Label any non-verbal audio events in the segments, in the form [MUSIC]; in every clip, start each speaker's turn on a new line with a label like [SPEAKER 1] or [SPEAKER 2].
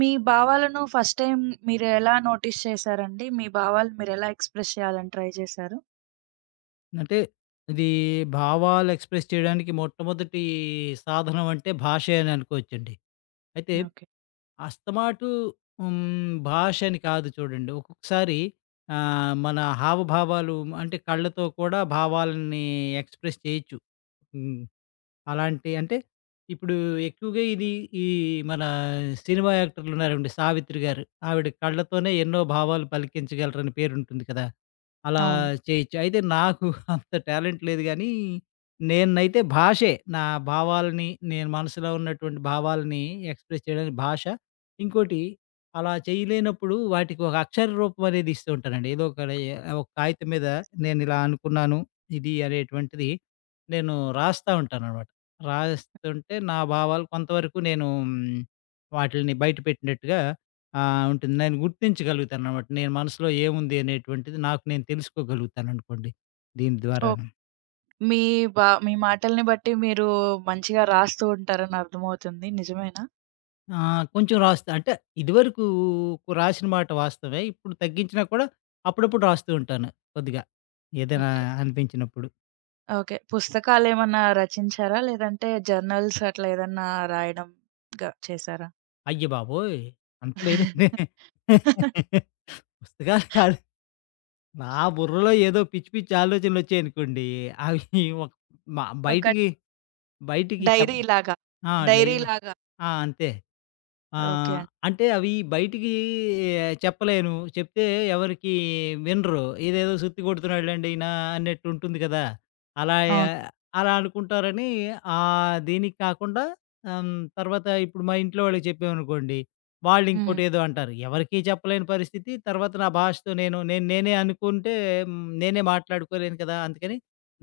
[SPEAKER 1] మీ భావాలను first time మీరెలా notice చేశారండి? మీ భావాలు మీరెలా ఎక్స్‌ప్రెస్ చేయాలని ట్రై చేశారు?
[SPEAKER 2] అంటే ఇది భావాలు ఎక్స్‌ప్రెస్ చేయడానికి మొట్టమొదటి సాధనం అంటే భాషే అని అనుకోవచ్చండి. అయితే
[SPEAKER 1] ఓకే.
[SPEAKER 2] అస్తమాటు భాష అని కాదు చూడండి. ఒక్కొక్కసారి మన హావభావాలు అంటే కళ్ళతో కూడా భావాలని ఎక్స్‌ప్రెస్ చేయొచ్చు. హ్మ్. అలాంటి అంటే ఇప్పుడు ఎక్కువగా ఇది ఈ మన సినిమా యాక్టర్లు ఉన్నారండి. 'సావిత్రి' గారు. ఆవిడ కళ్ళతోనే ఎన్నో భావాలు పలికించగలరని పేరుంటుంది కదా! అలా
[SPEAKER 1] అవును.
[SPEAKER 2] చేయొచ్చు. అయితే నాకు [LAUGHS] అంత టాలెంట్ లేదు గానీ, నేనైతే భాషే. నా భావాలని నేను మనసులో ఉన్నటువంటి భావాలని ఎక్స్‌ప్రెస్ చేయడానికి భాష. ఇంకోటి అలా చేయలేనప్పుడు వాటికి ఒక అక్షర రూపం అనేది ఇస్తూ ఉంటానండి. ఏదో ఒక రే ఒక కాగితం మీద నేనిలా అనుకున్నాను ఇది అనేటువంటిది నేను రాస్తా ఉంటాననమాట. రాస్తుంటే నా భావాలు కొంతవరకు నేను వాటిల్ని బయటపెట్టినట్టుగా ఉంటుంది. నేను గుర్తించగలుగుతాననమాట. నేను మనసులో ఏముంది అనేటువంటిది నాకు నేను తెలుసుకోగలుగుతాననుకోండి దీని
[SPEAKER 1] ఓహ్!
[SPEAKER 2] ద్వారాను.
[SPEAKER 1] మీ మీ మాటల్ని బట్టి మీరు మంచిగా రాస్తూ ఉంటారని అర్థమవుతుంది. నిజమేనా?
[SPEAKER 2] ఆ! కొంచెం రాస్తా. అంటే ఇదివరకు రాసిన మాట వాస్తవమే. ఇప్పుడు తగ్గించినా కూడా అప్పుడప్పుడు రాస్తూ ఉంటాను కొద్దిగా. ఏదైనా
[SPEAKER 1] ఓకే.
[SPEAKER 2] అనిపించినప్పుడు.
[SPEAKER 1] ఓకే. పుస్తకాలేమన్నా రచించారా? లేదంటే జర్నల్స్ అట్లా ఏదన్నా రాయడం గా చేశారా?
[SPEAKER 2] అయ్య బాబోయ్! అంత లేదండి.
[SPEAKER 1] [LAUGHS]
[SPEAKER 2] [LAUGHS] పుస్తకాలు కాదు. నా బుర్రలో ఏదో పిచ్చి పిచ్చి ఆలోచనలొచ్చాయనుకోండి, అవి ఒక మ
[SPEAKER 1] ఒక
[SPEAKER 2] బయటికి బయటికి చెప్
[SPEAKER 1] డైరీలాగా.
[SPEAKER 2] ఆ!
[SPEAKER 1] డైరీలాగా.
[SPEAKER 2] ఆ! అంతే. ఆ!
[SPEAKER 1] ఓకే అండి.
[SPEAKER 2] అంటే అవి బయటికి ఏ, చెప్పలేను. చెప్తే ఎవరికీ వినరు. ఇదేదో సుత్తి కొడుతున్నాడులెండి ఈయన అన్నట్టుంటుంది కదా! అలా య
[SPEAKER 1] అవును.
[SPEAKER 2] అలా అనుకుంటారని దీనికి కాకుండా తర్వాత ఇప్పుడు మా ఇంట్లో వాళ్ళకి చెప్పామనుకోండి,
[SPEAKER 1] హ్మ్.
[SPEAKER 2] వాళ్ళింకోటేదో అంటారు. ఎవరికీ చెప్పలేని పరిస్థితి. తర్వాత నా భాషతో నేను నేను నేనే అనుకుంటే నేనే మాట్లాడుకోలేను కదా! అందుకని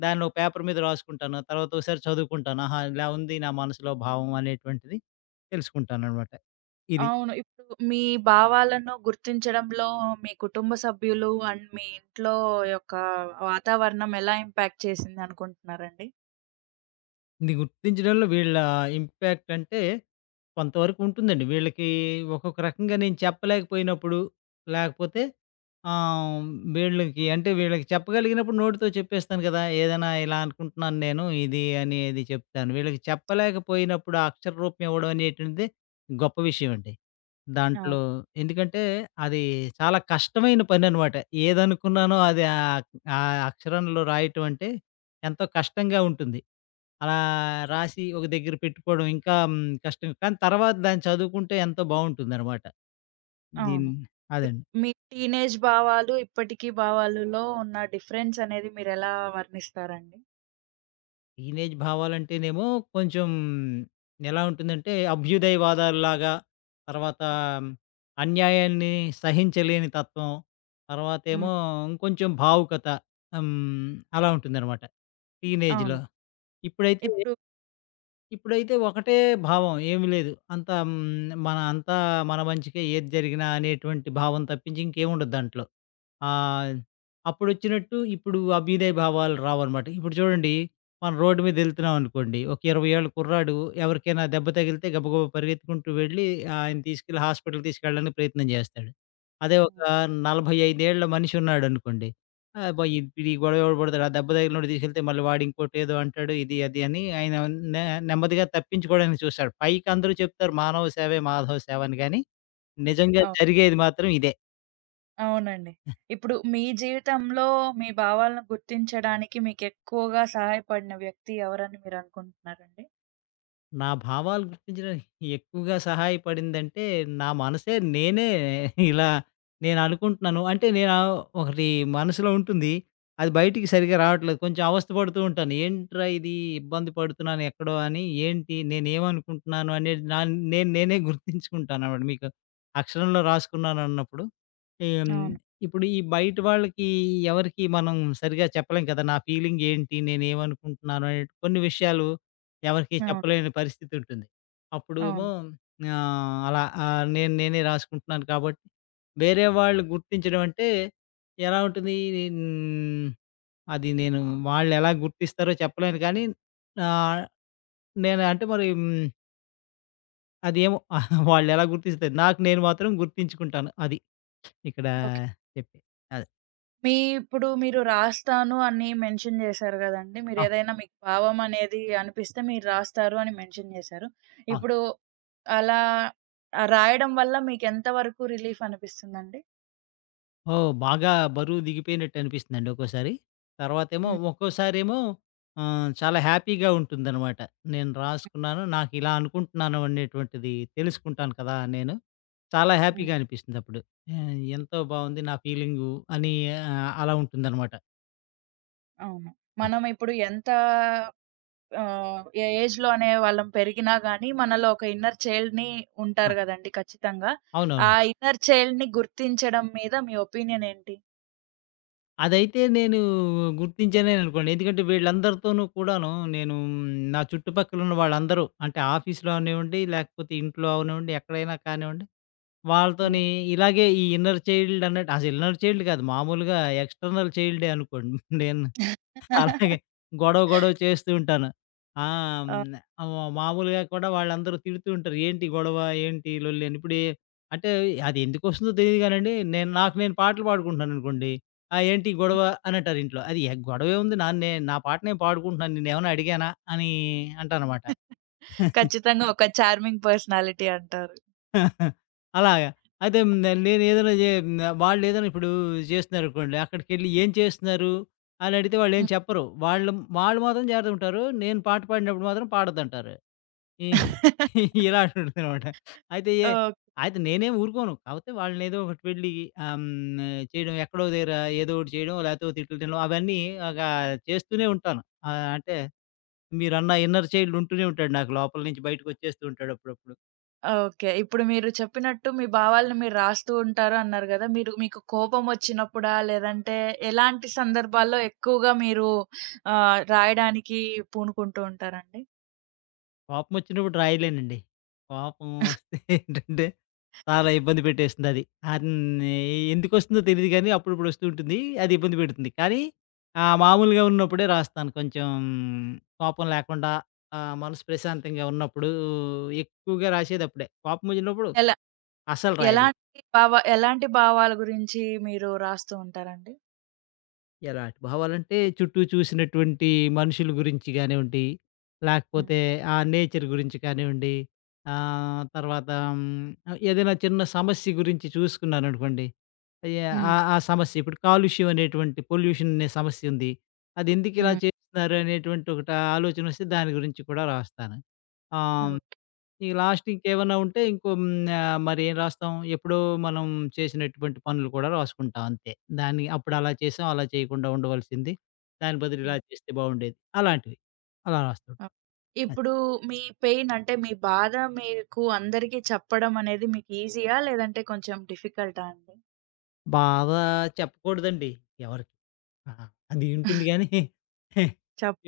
[SPEAKER 2] దాన్నో పేపర్ మీద రాసుకుంటాను. తర్వాత ఒకసారి చదువుకుంటాను. ఆహా! ఇలా ఉంది నా మనసులో భావం అనేటువంటిది తెలుసుకుంటాననమాట. ఇది.
[SPEAKER 1] అవును. ఇప్పుడు మీ భావాలను గుర్తించడంలో మీ కుటుంబ సభ్యులు అండ్ మీ ఇంట్లో యొక్క వాతావరణం ఎలా ఇంపాక్ట్ చేసిందనుకుంటున్నారండి?
[SPEAKER 2] ఇది గుర్తించడంలో వీళ్ళ ఇంపాక్ట్ అంటే కొంతవరకు ఉంటుందండి. వీళ్ళకి ఒక్కొక్క రకంగా నేను చెప్పలేకపోయినప్పుడు,
[SPEAKER 1] హ్మ్.
[SPEAKER 2] లేకపోతే ఆహ్, వీళ్ళకి అంటే వీళ్ళకి చెప్పగలిగినప్పుడు నోటితో చెప్పేస్తాను కదా! ఏదైనా ఇలా అనుకుంటున్నాను నేను ఇది అనేది చెప్తాను. వీళ్ళకి చెప్పలేకపోయినప్పుడు ఆ అక్షర రూపం ఇవ్వడం అనేటువంటిది గొప్ప విషయం అండి. దాంట్లో
[SPEAKER 1] అవును.
[SPEAKER 2] ఎందుకంటే అది చాలా కష్టమైన పననమాట. ఏదనుకున్నానో అది ఆ అక్షరంలో రాయటం అంటే ఎంతో కష్టంగా ఉంటుంది. అలా రాసి ఒక దగ్గర పెట్టుకోవడం ఇంకా కష్టం. కానీ తర్వాత దాన్ని చదువుకుంటే ఎంతో బావుంటుందనమాట. దీన్
[SPEAKER 1] అవును. ఇప్
[SPEAKER 2] అదండి.
[SPEAKER 1] మీ టీనేజ్ భావాలు, ఇప్పటికి భావాలులో ఉన్న డిఫరెన్స్ అనేది మీరెలా వర్ణిస్తారండి?
[SPEAKER 2] టీనేజ్ భావాలంటేనేమో కొంచెం ఎలా ఉంటుందంటే అభ్యుదయవాదాల్లాగా, తర్వాత
[SPEAKER 1] హ్మ్.
[SPEAKER 2] మ్, అన్యాయాన్ని సహించలేని తత్వం,
[SPEAKER 1] హ్మ్.
[SPEAKER 2] తర్వాతేమో ఇంకొంచెం భావుకత. హ్మ్. అలా ఉంటుందనమాట
[SPEAKER 1] అవును.
[SPEAKER 2] టీనేజ్‌లో. ఇప్పుడైతే
[SPEAKER 1] ఇప్పుడు
[SPEAKER 2] ఇప్పుడైతే ఒకటే భావం ఏమి లేదు. అంతా మన అంతా మన మంచికే ఏది జరిగినా అనేటువంటి భావం తప్పించి ఇంకేముండదు దాంట్లో. ఆహ్, అప్పుడొచ్చినట్టు ఇప్పుడు అభ్యుదయ భావాలు రావనమాట. ఇప్పుడు చూడండి, మనం రోడ్డు మీద ఎళ్తున్నాం అనుకోండి, ఒక 20 ఏళ్ల కుర్రాడు ఎవరికైనా దెబ్బ తగిలితే గబగబా పరిగెత్తుకుంటూ వెళ్లి ఆయన్ని తీసుకెళ్ళి హాస్పిటల్‌కి తీసుకెళ్ళడానికి ప్రయత్నం చేస్తాడు. అదే ఒక
[SPEAKER 1] హ్మ్.
[SPEAKER 2] 45 ఏళ్ల మనిషి ఉన్నాడనుకోండి, అబ్బా! ఈ ఈ గొడవ ఎవడు పడతాడు, ఆ దెబ్బ తగిలినోడిని తీసుకెళ్తే మళ్ళీ వాడు ఇంకోటేదో అంటాడు, ఇది అది అని ఆయన నె నెమ్మదిగా తప్పించుకోవడానికి చూస్తాడు. పైకి అందరూ చెప్తారు మానవ సేవే మాధవ సేవ అని గాని, నిజంగా
[SPEAKER 1] అవు
[SPEAKER 2] జరిగేది మాత్రం ఇదే.
[SPEAKER 1] అవునండి ఇప్పుడు మీ జీవితంలో మీ భావాలను గుర్తించడానికి మీకెక్కువగా సహాయపడిన వ్యక్తి ఎవరని మీరనుకుంటున్నారండి?
[SPEAKER 2] నా భావాలు గుర్తించడానికి ఎక్కువగా సహాయపడిందంటే, నా మనసే నేనే ఇలా నేననుకుంటున్నాను. అంటే నేను ఒకటి మనసులో ఉంటుంది. అది బయటికి సరిగ్గా రావట్లేదు. కొంచెం అవస్థ పడుతూ ఉంటాను. ఏంట్రా ఇది ఇబ్బంది పడుతున్నాను ఎక్కడో అని, ఏంటి నేనేమనుకుంటున్నాను అనేది నా నేనే గుర్తించుకుంటానన్నమాట. మీకు అక్షరంలో రాసుకున్నానన్నప్పుడు. ఏం,
[SPEAKER 1] అవును.
[SPEAKER 2] ఇప్పుడు ఈ బయట వాళ్ళకి ఎవరికి మనం సరిగా చెప్పలేం కదా నా ఫీలింగ్ ఏంటి నేనేమనుకుంటున్నాను అనే కొన్ని విషయాలు ఎవరికి
[SPEAKER 1] అవును.
[SPEAKER 2] చెప్పలేని పరిస్థితి ఉంటుంది. అప్పుడేమో
[SPEAKER 1] అవును.
[SPEAKER 2] ఆ, అలా నేను నేనే రాసుకుంటున్నాను కాబట్టి వేరే వాళ్ళు గుర్తించడం అంటే ఎలా ఉంటుంది ఉమ్, అది నేను వాళ్ళు ఎలా గుర్తిస్తారో చెప్పలేను కానీ ఆ, నేను అంటే మరి అది ఏమో [LAUGHS] వాళ్ళు ఎలా గుర్తిస్తారు నాకు నేను మాత్రం గుర్తించుకుంటాను అది ఇక్కడ
[SPEAKER 1] ఓకే.
[SPEAKER 2] చెప్పే అదే.
[SPEAKER 1] మీ ఇప్పుడు మీరు రాస్తాను అని మెన్షన్ జేశారు గదండీ. మీరేదైనా మీకు భావం అనేది అనిపిస్తే మీరు రాస్తారు అని మెన్షన్ జేశారు.
[SPEAKER 2] ఆ!
[SPEAKER 1] ఇప్పుడు అలా రాయడం వల్ల మీకెంత వరకు రిలీఫ్ అనిపిస్తుందండి?
[SPEAKER 2] ఓహ్! బాగా బరువు దిగిపోయినట్టు అనిపిస్తుందండి ఒక్కోసారి. తర్వాతేమో
[SPEAKER 1] హ్మ్.
[SPEAKER 2] ఒక్కోసారేమో చాలా హ్యాపీగా ఉంటుందనమాట. నేను రాసుకున్నాను, నాకిలా అనుకుంటున్నాను అనేటువంటిది తెలుసుకుంటాను కదా నేను. చాలా
[SPEAKER 1] హ్మ్.
[SPEAKER 2] హ్యాపీగా అనిపిస్తుందప్పుడు. ఎంతో బావుంది నా ఫీలింగు అని అలా ఉంటుందనమాట.
[SPEAKER 1] అవును.
[SPEAKER 2] ఆ!
[SPEAKER 1] మనం ఇప్పుడు ఎంత ఏ ఏజ్‌లో అనే వాళ్ళం పెరిగినా గానీ, మనలో ఒక ఇన్నర్ చైల్డ్‌ని
[SPEAKER 2] ఆ!
[SPEAKER 1] ఉంటారు గదండీ ఖచ్చితంగా. ఆ
[SPEAKER 2] అవునవును.
[SPEAKER 1] ఇన్నర్ చైల్డ్‌ని గుర్తించడం మీద మీ ఒపీనియన్ ఏంటి?
[SPEAKER 2] అదైతే నేను గుర్తించానేననుకోండి. ఎందుకంటే వీళ్ళందరితోనూ కూడాను నేను నా చుట్టుపక్కల ఉన్న వాళ్ళందరూ అంటే ఆఫీస్‌లో అవనివ్వండి, లేకపోతే ఇంట్లో అవనివ్వండి, ఎక్కడైనా కానివ్వండి
[SPEAKER 1] హ్మ్.
[SPEAKER 2] వాళ్ళతోని ఇలాగే ఈ ఇన్నర్ చైల్డ్ అన్నట్టు అసలు ఇన్నర్ చైల్డ్ కాదు మామూలుగా ఎక్స్టర్నల్ చైల్డే అనుకోండి. [LAUGHS] నేను అలాగే
[SPEAKER 1] [LAUGHS]
[SPEAKER 2] గొడవ, గొడవ చేస్తూ ఉంటాను. ఆ!
[SPEAKER 1] ఆ!
[SPEAKER 2] హ్మ్. మామూలుగా కూడా వాళ్ళందరూ తిడుతూ ఉంటారు. ఏంటి గొడవ? ఏంటి లొల్లి? అని. అంటే అది ఎందుకొస్తుందో తెలీదు గానండి. నేను నాకు నేను పాటలు పాడుకుంటున్నాననుకోండి. "ఆ! ఏంటి
[SPEAKER 1] హ్మ్.
[SPEAKER 2] గొడవ?" అని అంటారు ఇంట్లో. అది ఎ గొడవేముంది? నా నా పాట నేను పాడుకుంటున్నాను. నిన్నేమన్నా అడిగానా? అని అంటాననమాట.
[SPEAKER 1] ఖచ్చితంగా ఒక చార్మింగ్ పర్సనాలిటీ అంటారు.
[SPEAKER 2] అలాగా. అయితే నేనేదైనా జే వాళ్ళేదైనా ఇప్పుడు చేస్తున్నారనుకోండి. అక్కడికెళ్ళి ఏం చేస్తున్నారు? అని అడిగితే వాళ్ళేం
[SPEAKER 1] హ్మ్.
[SPEAKER 2] చెప్పరు. వాళ్ళు వాళ్ళు మాత్రం జాగ్రత్తగుంటారు. నేను పాట పాడినప్పుడు మాత్రం పాడొద్దంటారు. ఈ [LAUGHS] ఇలాంటుంటదనమాట. అయితే ఏ
[SPEAKER 1] ఓహ్!
[SPEAKER 2] అయితే నేనేమి ఊరుకోను. కాకపోతే వాళ్ళనేదో ఒకటి వెళ్ళి ఆహ్, హ్మ్. చేయడం ఎక్కడో దగ్గర ఏదో ఒకటి చేయడం లేకపోతే ఓ తిట్లు తినడం అవన్నీ ఒకా చేస్తూనే ఉంటాను. అంటే మీరన్న ఇన్నర్ చైల్డ్ ఉంటూనే ఉంటాడు నాకు లోపల నుంచి బయటకొచ్చేస్తూ ఉంటాడు అప్పుడప్పుడు.
[SPEAKER 1] ఓకే. ఇప్పుడు మీరు చెప్పినట్టు మీ భావాలను మీరు రాస్తూ ఉంటారు అన్నారు గదా! మీరు మీకు కోపమొచ్చినప్పుడా? లేదంటే ఎలాంటి సందర్భాల్లో ఎక్కువగా మీరు రాయడానికి పూనుకుంటూ ఉంటారండి?
[SPEAKER 2] కోపమొచ్చినప్పుడు రాయలేనండి. కోపం వస్తే [LAUGHS] ఏంటంటే, చాలా ఇబ్బంది పెట్టేస్తుందది. అన్ ఎందుకొస్తుందో తెలీదు గానీ, అప్పుడప్పుడు వస్తూ ఉంటుంది. అది ఇబ్బంది పెడుతుంది. కానీ, మామూలుగా ఉన్నప్పుడే రాస్తాను. కొంచెం కోపం లేకుండా మనసు ప్రశాంతంగా ఉన్నప్పుడు ఎక్కువగా రాసేదప్పుడే. కోపమొచ్చినప్పుడు
[SPEAKER 1] ఎలా
[SPEAKER 2] అస్సలు రాయలే.
[SPEAKER 1] ఎలాంటి భావాల గురించి మీరు రాస్తూ ఉంటారండి?
[SPEAKER 2] ఎలాంటి భావాలంటే, చుట్టూ చూసినటువంటి మనుషుల గురించి గానివ్వండి,
[SPEAKER 1] హ్మ్.
[SPEAKER 2] లేకపోతే ఆ నేచర్ గురించి కానివ్వండి, తర్వాత ఏదైనా చిన్న సమస్య గురించి చూసుకున్నాననుకోండి, అయ్య
[SPEAKER 1] హ్మ్.
[SPEAKER 2] ఆ ఆ సమస్య ఇప్పుడు కాలుష్యం అనేటువంటి పొల్యూషన్ అనే సమస్య ఉంది. అది ఎందుకిలా
[SPEAKER 1] హ్మ్.
[SPEAKER 2] చేస్తున్నారు అనేటువంటి ఒకటి ఆలోచనొస్తే దాని గురించి కూడా రాస్తాను. ఆహ్,
[SPEAKER 1] ఓహ్!
[SPEAKER 2] ఈ లాస్ట్ ఇంకేమన్నా ఉంటే ఇంకో మరేం రాస్తాం? ఎప్పుడో మనం చేసినటువంటి పనులు కూడా రాసుకుంటాం అంతే. దాన్ని అప్పుడు అలా చేసాం, అలా చేయకుండా ఉండవలసింది. దాని బదులు
[SPEAKER 1] హ్మ్.
[SPEAKER 2] ఇలా చేస్తే బావుండేది. అలాంటివి. అలా రాస్తుంటాం.
[SPEAKER 1] ఆ!
[SPEAKER 2] అది.
[SPEAKER 1] ఇప్పుడు మీ పెయిన్ అంటే మీ బాధ మీకు అందరికీ చెప్పడం అనేది మీకు ఈజీయా? లేదంటే కొంచెం డిఫికల్టా అండి?
[SPEAKER 2] బాగా చెప్పకూడదండి ఎవరికీ. ఆ! అది ఉంటుంది గానీ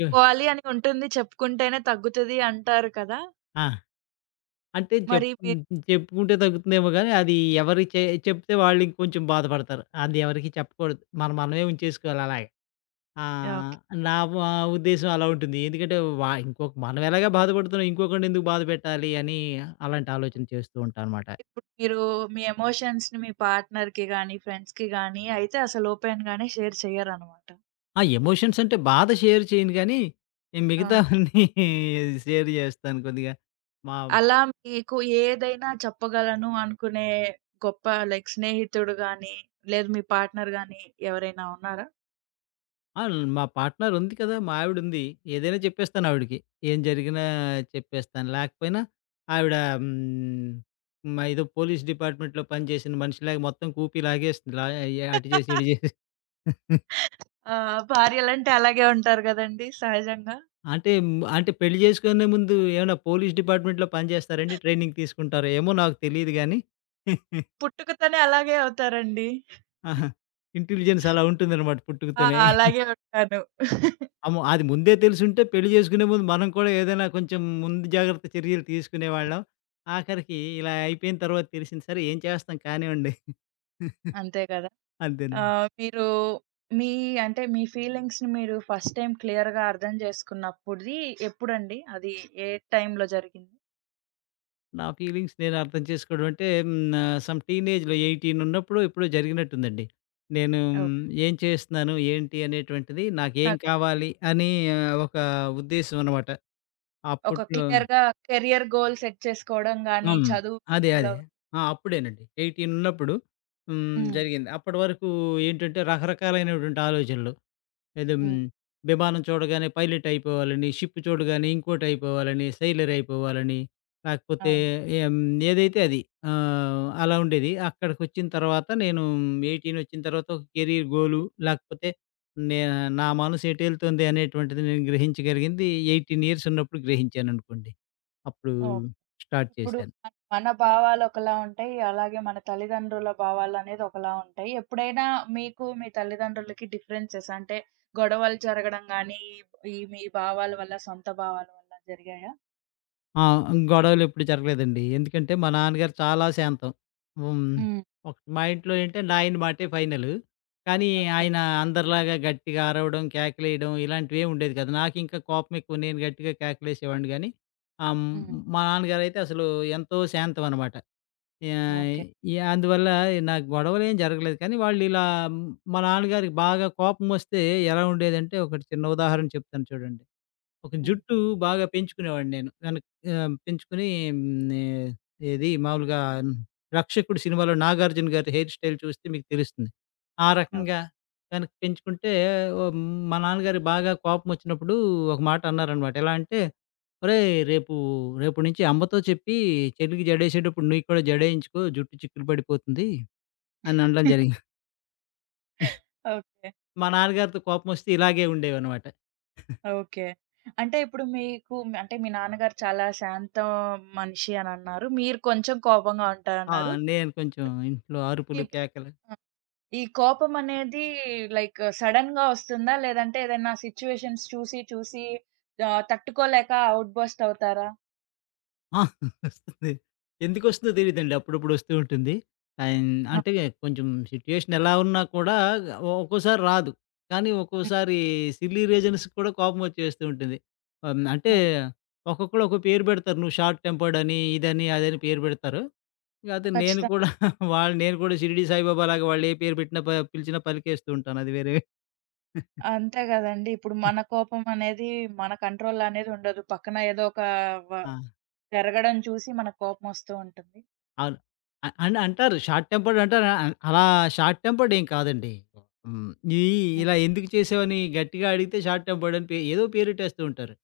[SPEAKER 2] యాహ్! [LAUGHS]
[SPEAKER 1] అని ఉంటుంది. చెప్పుకుంటేనే తగ్గుతది అంటారు కదా!
[SPEAKER 2] ఆ! అంటే చెప్
[SPEAKER 1] మరి మీ
[SPEAKER 2] చెప్పుకుంటే తగ్గుతుందేమో గానీ, అది ఎవరికి చెప్తే వాళ్ళు ఇంకొంచెం బాధపడతారు. అది ఎవరికీ చెప్పకూడదు. మనం మనమే ఉంచేసుకోవాలి అలాగ. ఆ!
[SPEAKER 1] ఓకే.
[SPEAKER 2] నా వా ఉద్దేశ్యం అలా ఉంటుంది. ఎందుకంటే ఇంకొక మనం ఎలాగా బాధపడుతున్నాం ఇంకొకడినెందుకు బాధ పెట్టాలి అని అలాంటి ఆలోచన చేస్తూ ఉంటానమాట.
[SPEAKER 1] ఇప్పుడు మీరు మీ ఎమోషన్స్‌ని మీ పార్ట్నర్‌కి గాని, ఫ్రెండ్స్‌కి గాని అయితే అసలు ఓపెన్‌గానే షేర్ చెయ్యరనమాట.
[SPEAKER 2] ఆ ఎమోషన్స్ అంటే బాధ షేర్ చేయను కానీ, నేను
[SPEAKER 1] ఆ!
[SPEAKER 2] మిగతావన్నీ [LAUGHS] షేర్ చేస్తాను కొద్దిగా. మా
[SPEAKER 1] అలా మీకు ఏదైనా చెప్పగలను అనుకునే గొప్ప లైక్ స్నేహితుడు గాని, లేదు మీ పార్ట్నర్ గాని ఎవరైనా ఉన్నారా?
[SPEAKER 2] ఆ! మా పార్ట్నర్ ఉంది కదా! మా ఆవిడుంది. ఏదైనా చెప్పేస్తాను ఆవిడకి. ఏం జరిగినా చెప్పేస్తాను. లేకపోయినా ఆవిడ హ్మ్, మా ఏదో పోలీస్ డిపార్ట్మెంట్‌లో పనిచేసిన మనిషిలాగా మొత్తం కూపి లాగేస్తుంది. అటు చేసి ఇటు
[SPEAKER 1] [LAUGHS]
[SPEAKER 2] చేసి.
[SPEAKER 1] ఆ! భార్యలంటే అలాగే ఉంటారు గదండీ సహజంగా.
[SPEAKER 2] అంటే అంటే పెళ్లి చేసుకునే ముందు ఏమైనా పోలీస్ డిపార్ట్మెంట్‌లో పని చేస్తారండి? ట్రైనింగ్ తీసుకుంటారా? ఏమో నాకు తెలీదు గానీ.
[SPEAKER 1] పుట్టుకతోనే అలాగే అవుతారండి.
[SPEAKER 2] ఆహా! [LAUGHS] ఇంటెలిజెన్స్ అలా ఉంటుందనమాట
[SPEAKER 1] ఆ!
[SPEAKER 2] పుట్టుకతోనే.
[SPEAKER 1] అలాగే ఉంటాను.
[SPEAKER 2] అమ్మో! అది ముందే తెలిసుంటే పెళ్లి చేసుకునే ముందు మనం కూడా ఏదైనా కొంచెం ముందు జాగ్రత్త చర్యలు తీసుకునేవాళ్ళం. ఆఖరికి ఇలా అయిపోయిన తర్వాత తెలిసింది. సరే ఏం చేస్తాం కానివ్వండి. [LAUGHS]
[SPEAKER 1] అంతే కదా!
[SPEAKER 2] అంతేనండి.
[SPEAKER 1] మీరు మీ అంటే మీ ఫీలింగ్స్‌ని మీరు ఫస్ట్ టైమ్ క్లియర్‌గా అర్థం చేసుకున్నప్పుడిది ఎప్పుడండి? అది ఏ టైమ్‌లో జరిగింది?
[SPEAKER 2] నా ఫీలింగ్స్ నేను అర్థం చేసుకోవడం అంటే సమ్ టీనేజ్‌లో 18 ఉన్నప్పుడు ఎప్పుడో జరిగినట్టుందండి. నేను
[SPEAKER 1] ఓకే.
[SPEAKER 2] ఏం చేస్తున్నాను? ఏంటి? అనేటువంటిది నాకేం
[SPEAKER 1] నాకు
[SPEAKER 2] కావాలి? అని ఒక ఉద్దేశ్యం అనమాట.
[SPEAKER 1] ఒక
[SPEAKER 2] అప్పట్లో
[SPEAKER 1] క్లియర్‌గా కెరియర్ గోల్ సెట్ చేసుకోవడం గాని,
[SPEAKER 2] హ్మ్.
[SPEAKER 1] చదువు విషయంలో
[SPEAKER 2] అదే. ఆ! అప్పుడేనండి. 18 ఉన్నప్పుడు హ్మ్.
[SPEAKER 1] హ్మ్.
[SPEAKER 2] జరిగింది. అప్పటి వరకు ఏంటంటే రకరకాలైనటువంటి ఆలోచనలు. ఏదో
[SPEAKER 1] హ్మ్.
[SPEAKER 2] హ్మ్. విమానం చూడగానే పైలట్ అయిపోవాలని, షిప్ చూడగానే ఇంకోటి అయిపోవాలని, సెయిలర్ అయిపోవాలని, లేకపోతే
[SPEAKER 1] అవును.
[SPEAKER 2] ఏం ఏదైతే అది. అలా ఉండేది. అక్కడికొచ్చిన తర్వాత నేను 18 వచ్చిన తర్వాత ఒక కెరీర్ గోలు లేకపోతే నే నా మనసు ఎటెళ్తుంది అనేటువంటిది నేను గ్రహించగలిగింది 18 ఇయర్స్ ఉన్నప్పుడు గ్రహించాననుకోండి. అప్పుడు
[SPEAKER 1] ఓహ్!
[SPEAKER 2] స్టార్ట్
[SPEAKER 1] ఇప్పుడు
[SPEAKER 2] చేశాను.
[SPEAKER 1] మన మన భావాలొకలా ఉంటాయి. అలాగే మన తల్లిదండ్రుల భావాలనేది ఒకలా ఉంటాయి. ఎప్పుడైనా మీకు మీ తల్లిదండ్రులకి డిఫరెన్సెస్ అంటే గొడవలు జరగడం గానీ, ఈ ఈ మీ భావాల వల్ల, సొంత భావాల వల్ల జరిగాయా?
[SPEAKER 2] ఆ! గొడవలెప్పుడు జరగలేదండి. ఎందుకంటే మా నాన్నగారు చాలా శాంతం. హ్మ్.
[SPEAKER 1] హ్మ్.
[SPEAKER 2] ఒక మా ఇంట్లో ఏంటంటే నా ఆయన మాటే ఫైనల్. కానీ
[SPEAKER 1] ఓకే.
[SPEAKER 2] ఆయన అందరిలాగా గట్టిగా అరవడం, కేకలేయడం ఇలాంటివేమి ఉండేది కాదు. నాకింకా కోపం ఎక్కువ. నేను గట్టిగా కేకలేసేవాడిని గానీ ఆహ్, హ్మ్.
[SPEAKER 1] హ్మ్.
[SPEAKER 2] మా నాన్నగారైతే అసలు ఎంతో శాంతం అనమాట. యాయ్
[SPEAKER 1] ఓకే.
[SPEAKER 2] యాహ్! అందువల్ల నాకు గొడవలేం జరగలేదు. కానీ వాళ్ళిలా మా నాన్నగారికి బాగా కోపమొస్తే ఎలా ఉండేదంటే ఒకటి చిన్న ఉదాహరణ చెప్తాను చూడండి. ఒక
[SPEAKER 1] హ్మ్.
[SPEAKER 2] జుట్టు బాగా పెంచుకునేవాడిని నేను. పెంచుకొని హ్మ్, ఏది మామూలుగా 'రక్షకుడు' సినిమాలో నాగార్జున గారి హెయిర్ స్టైల్ చూస్తే మీకు తెలుస్తుంది. ఆ
[SPEAKER 1] ఓకే.
[SPEAKER 2] రకంగా వెనక్కి పెంచుకుంటే ఓహ్! మా నాన్నగారికి బాగా కోపమొచ్చినప్పుడు ఒక మాట అన్నారనమాట. ఎలా అంటే, "ఒరేయ్!
[SPEAKER 1] హ్మ్.
[SPEAKER 2] రేపటి నుంచి అమ్మతో చెప్పి చెల్లికి జడేసేటప్పుడు నీకు కూడా జడేయించుకో జుట్టు చిక్కులు పడిపోతుంది" అని అనడం
[SPEAKER 1] [LAUGHS]
[SPEAKER 2] జరిగింది.
[SPEAKER 1] ఓకే.
[SPEAKER 2] మా నాన్నగారితో కోపమొస్తే ఇలాగే ఉండేవనమాట.
[SPEAKER 1] ఓకే. అంటే ఇప్పుడు మీకు అంటే మీ నాన్నగారు చాలా శాంతం మనిషి అనన్నారు. మీరు కొంచెం కోపంగా
[SPEAKER 2] ఆ!
[SPEAKER 1] ఉంటారన్నారు.
[SPEAKER 2] నేను కొంచెం ఇంట్లో అరుపులు,
[SPEAKER 1] ఇప్
[SPEAKER 2] కేకలు
[SPEAKER 1] ఆ! ఈ కోపం అనేది లైక్ సడెన్‌గా వస్తుందా? లేదంటే ఏదైనా సిట్యుయేషన్స్ చూసి చూసి తట్టుకోలేక అవుట్ బర్స్ట్ అవుతారా?
[SPEAKER 2] ఆ! వస్తుంది. ఎందుకొస్తుందో తెలీదండి. అప్పుడప్పుడు వస్తూ ఉంటుంది. అన్
[SPEAKER 1] ఆ!
[SPEAKER 2] అంటే కొంచెం సిట్యుయేషన్ ఎలా ఉన్నా కూడా ఒక్కోసారి రాదు. కానీ
[SPEAKER 1] హ్మ్.
[SPEAKER 2] ఒక్కోసారి సిల్లీ రీజన్స్‌కి కూడా కోపం వచ్చేస్తూ ఉంటుంది. హ్మ్. అంటే
[SPEAKER 1] అవును.
[SPEAKER 2] ఒక్కొక్కళ్ళు ఒక్కో పేరు పెడతారు. నువ్వు షార్ట్ టెంపర్డ్ అని, ఇదని, అదని పేరు పెడతారు. కాతే నేను
[SPEAKER 1] ఖచ్చితంగా.
[SPEAKER 2] కూడా [LAUGHS] నేను కూడా షిరిడి సాయిబాబా లాగా వాళ్ళు ఏ పేరు పెట్టినా పిలిచినా పలికేస్తూ ఉంటాను. అది వేరే.
[SPEAKER 1] అంతే గదండీ. ఇప్పుడు మన కోపం అనేది మన కంట్రోల్‌లో అనేది ఉండదు. పక్కన ఏదో ఒక వ
[SPEAKER 2] ఆ!
[SPEAKER 1] జరగడం చూసి మనకు కోపం వస్తూ ఉంటుంది.
[SPEAKER 2] అవును. అని అంటారు. షార్ట్ టెంపర్డ్ అంటారు. అలా షార్ట్ టెంపర్డ్ ఏం కాదండి. హ్మ్. ఈ
[SPEAKER 1] హ్మ్.
[SPEAKER 2] ఇలా ఎందుకు చేసావని గట్టిగా అడిగితే షార్ట్ టెంపర్డ్ అని ఏదో పేరెట్టేస్తూ ఉంటారు.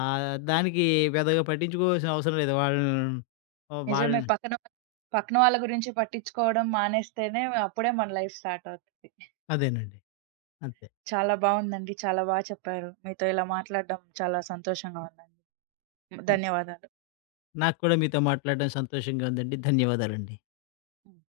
[SPEAKER 2] దానికి పెద్దగా పట్టించుకోవాల్సిన అవసరం లేదు. వాళ్ళు
[SPEAKER 1] నిజమే.
[SPEAKER 2] వాళ్ళని
[SPEAKER 1] పక్కన పక్కన వాళ్ళ గురించి పట్టించుకోవడం మానేస్తేనే అప్పుడే మన లైఫ్ స్టార్ట్ అవుతది.
[SPEAKER 2] అదేనండి. అంతే.
[SPEAKER 1] చాలా బావుందండి. చాలా బా చెప్పారు. మీతో ఇలా మాట్లాడడం చాలా సంతోషంగా ఉందండి.
[SPEAKER 2] హ్మ్.
[SPEAKER 1] ధన్యవాదాలు.
[SPEAKER 2] నాకు కూడా మీతో మాట్లాడడం సంతోషంగా ఉందండి. ధన్యవాదాలండి.
[SPEAKER 1] హ్మ్.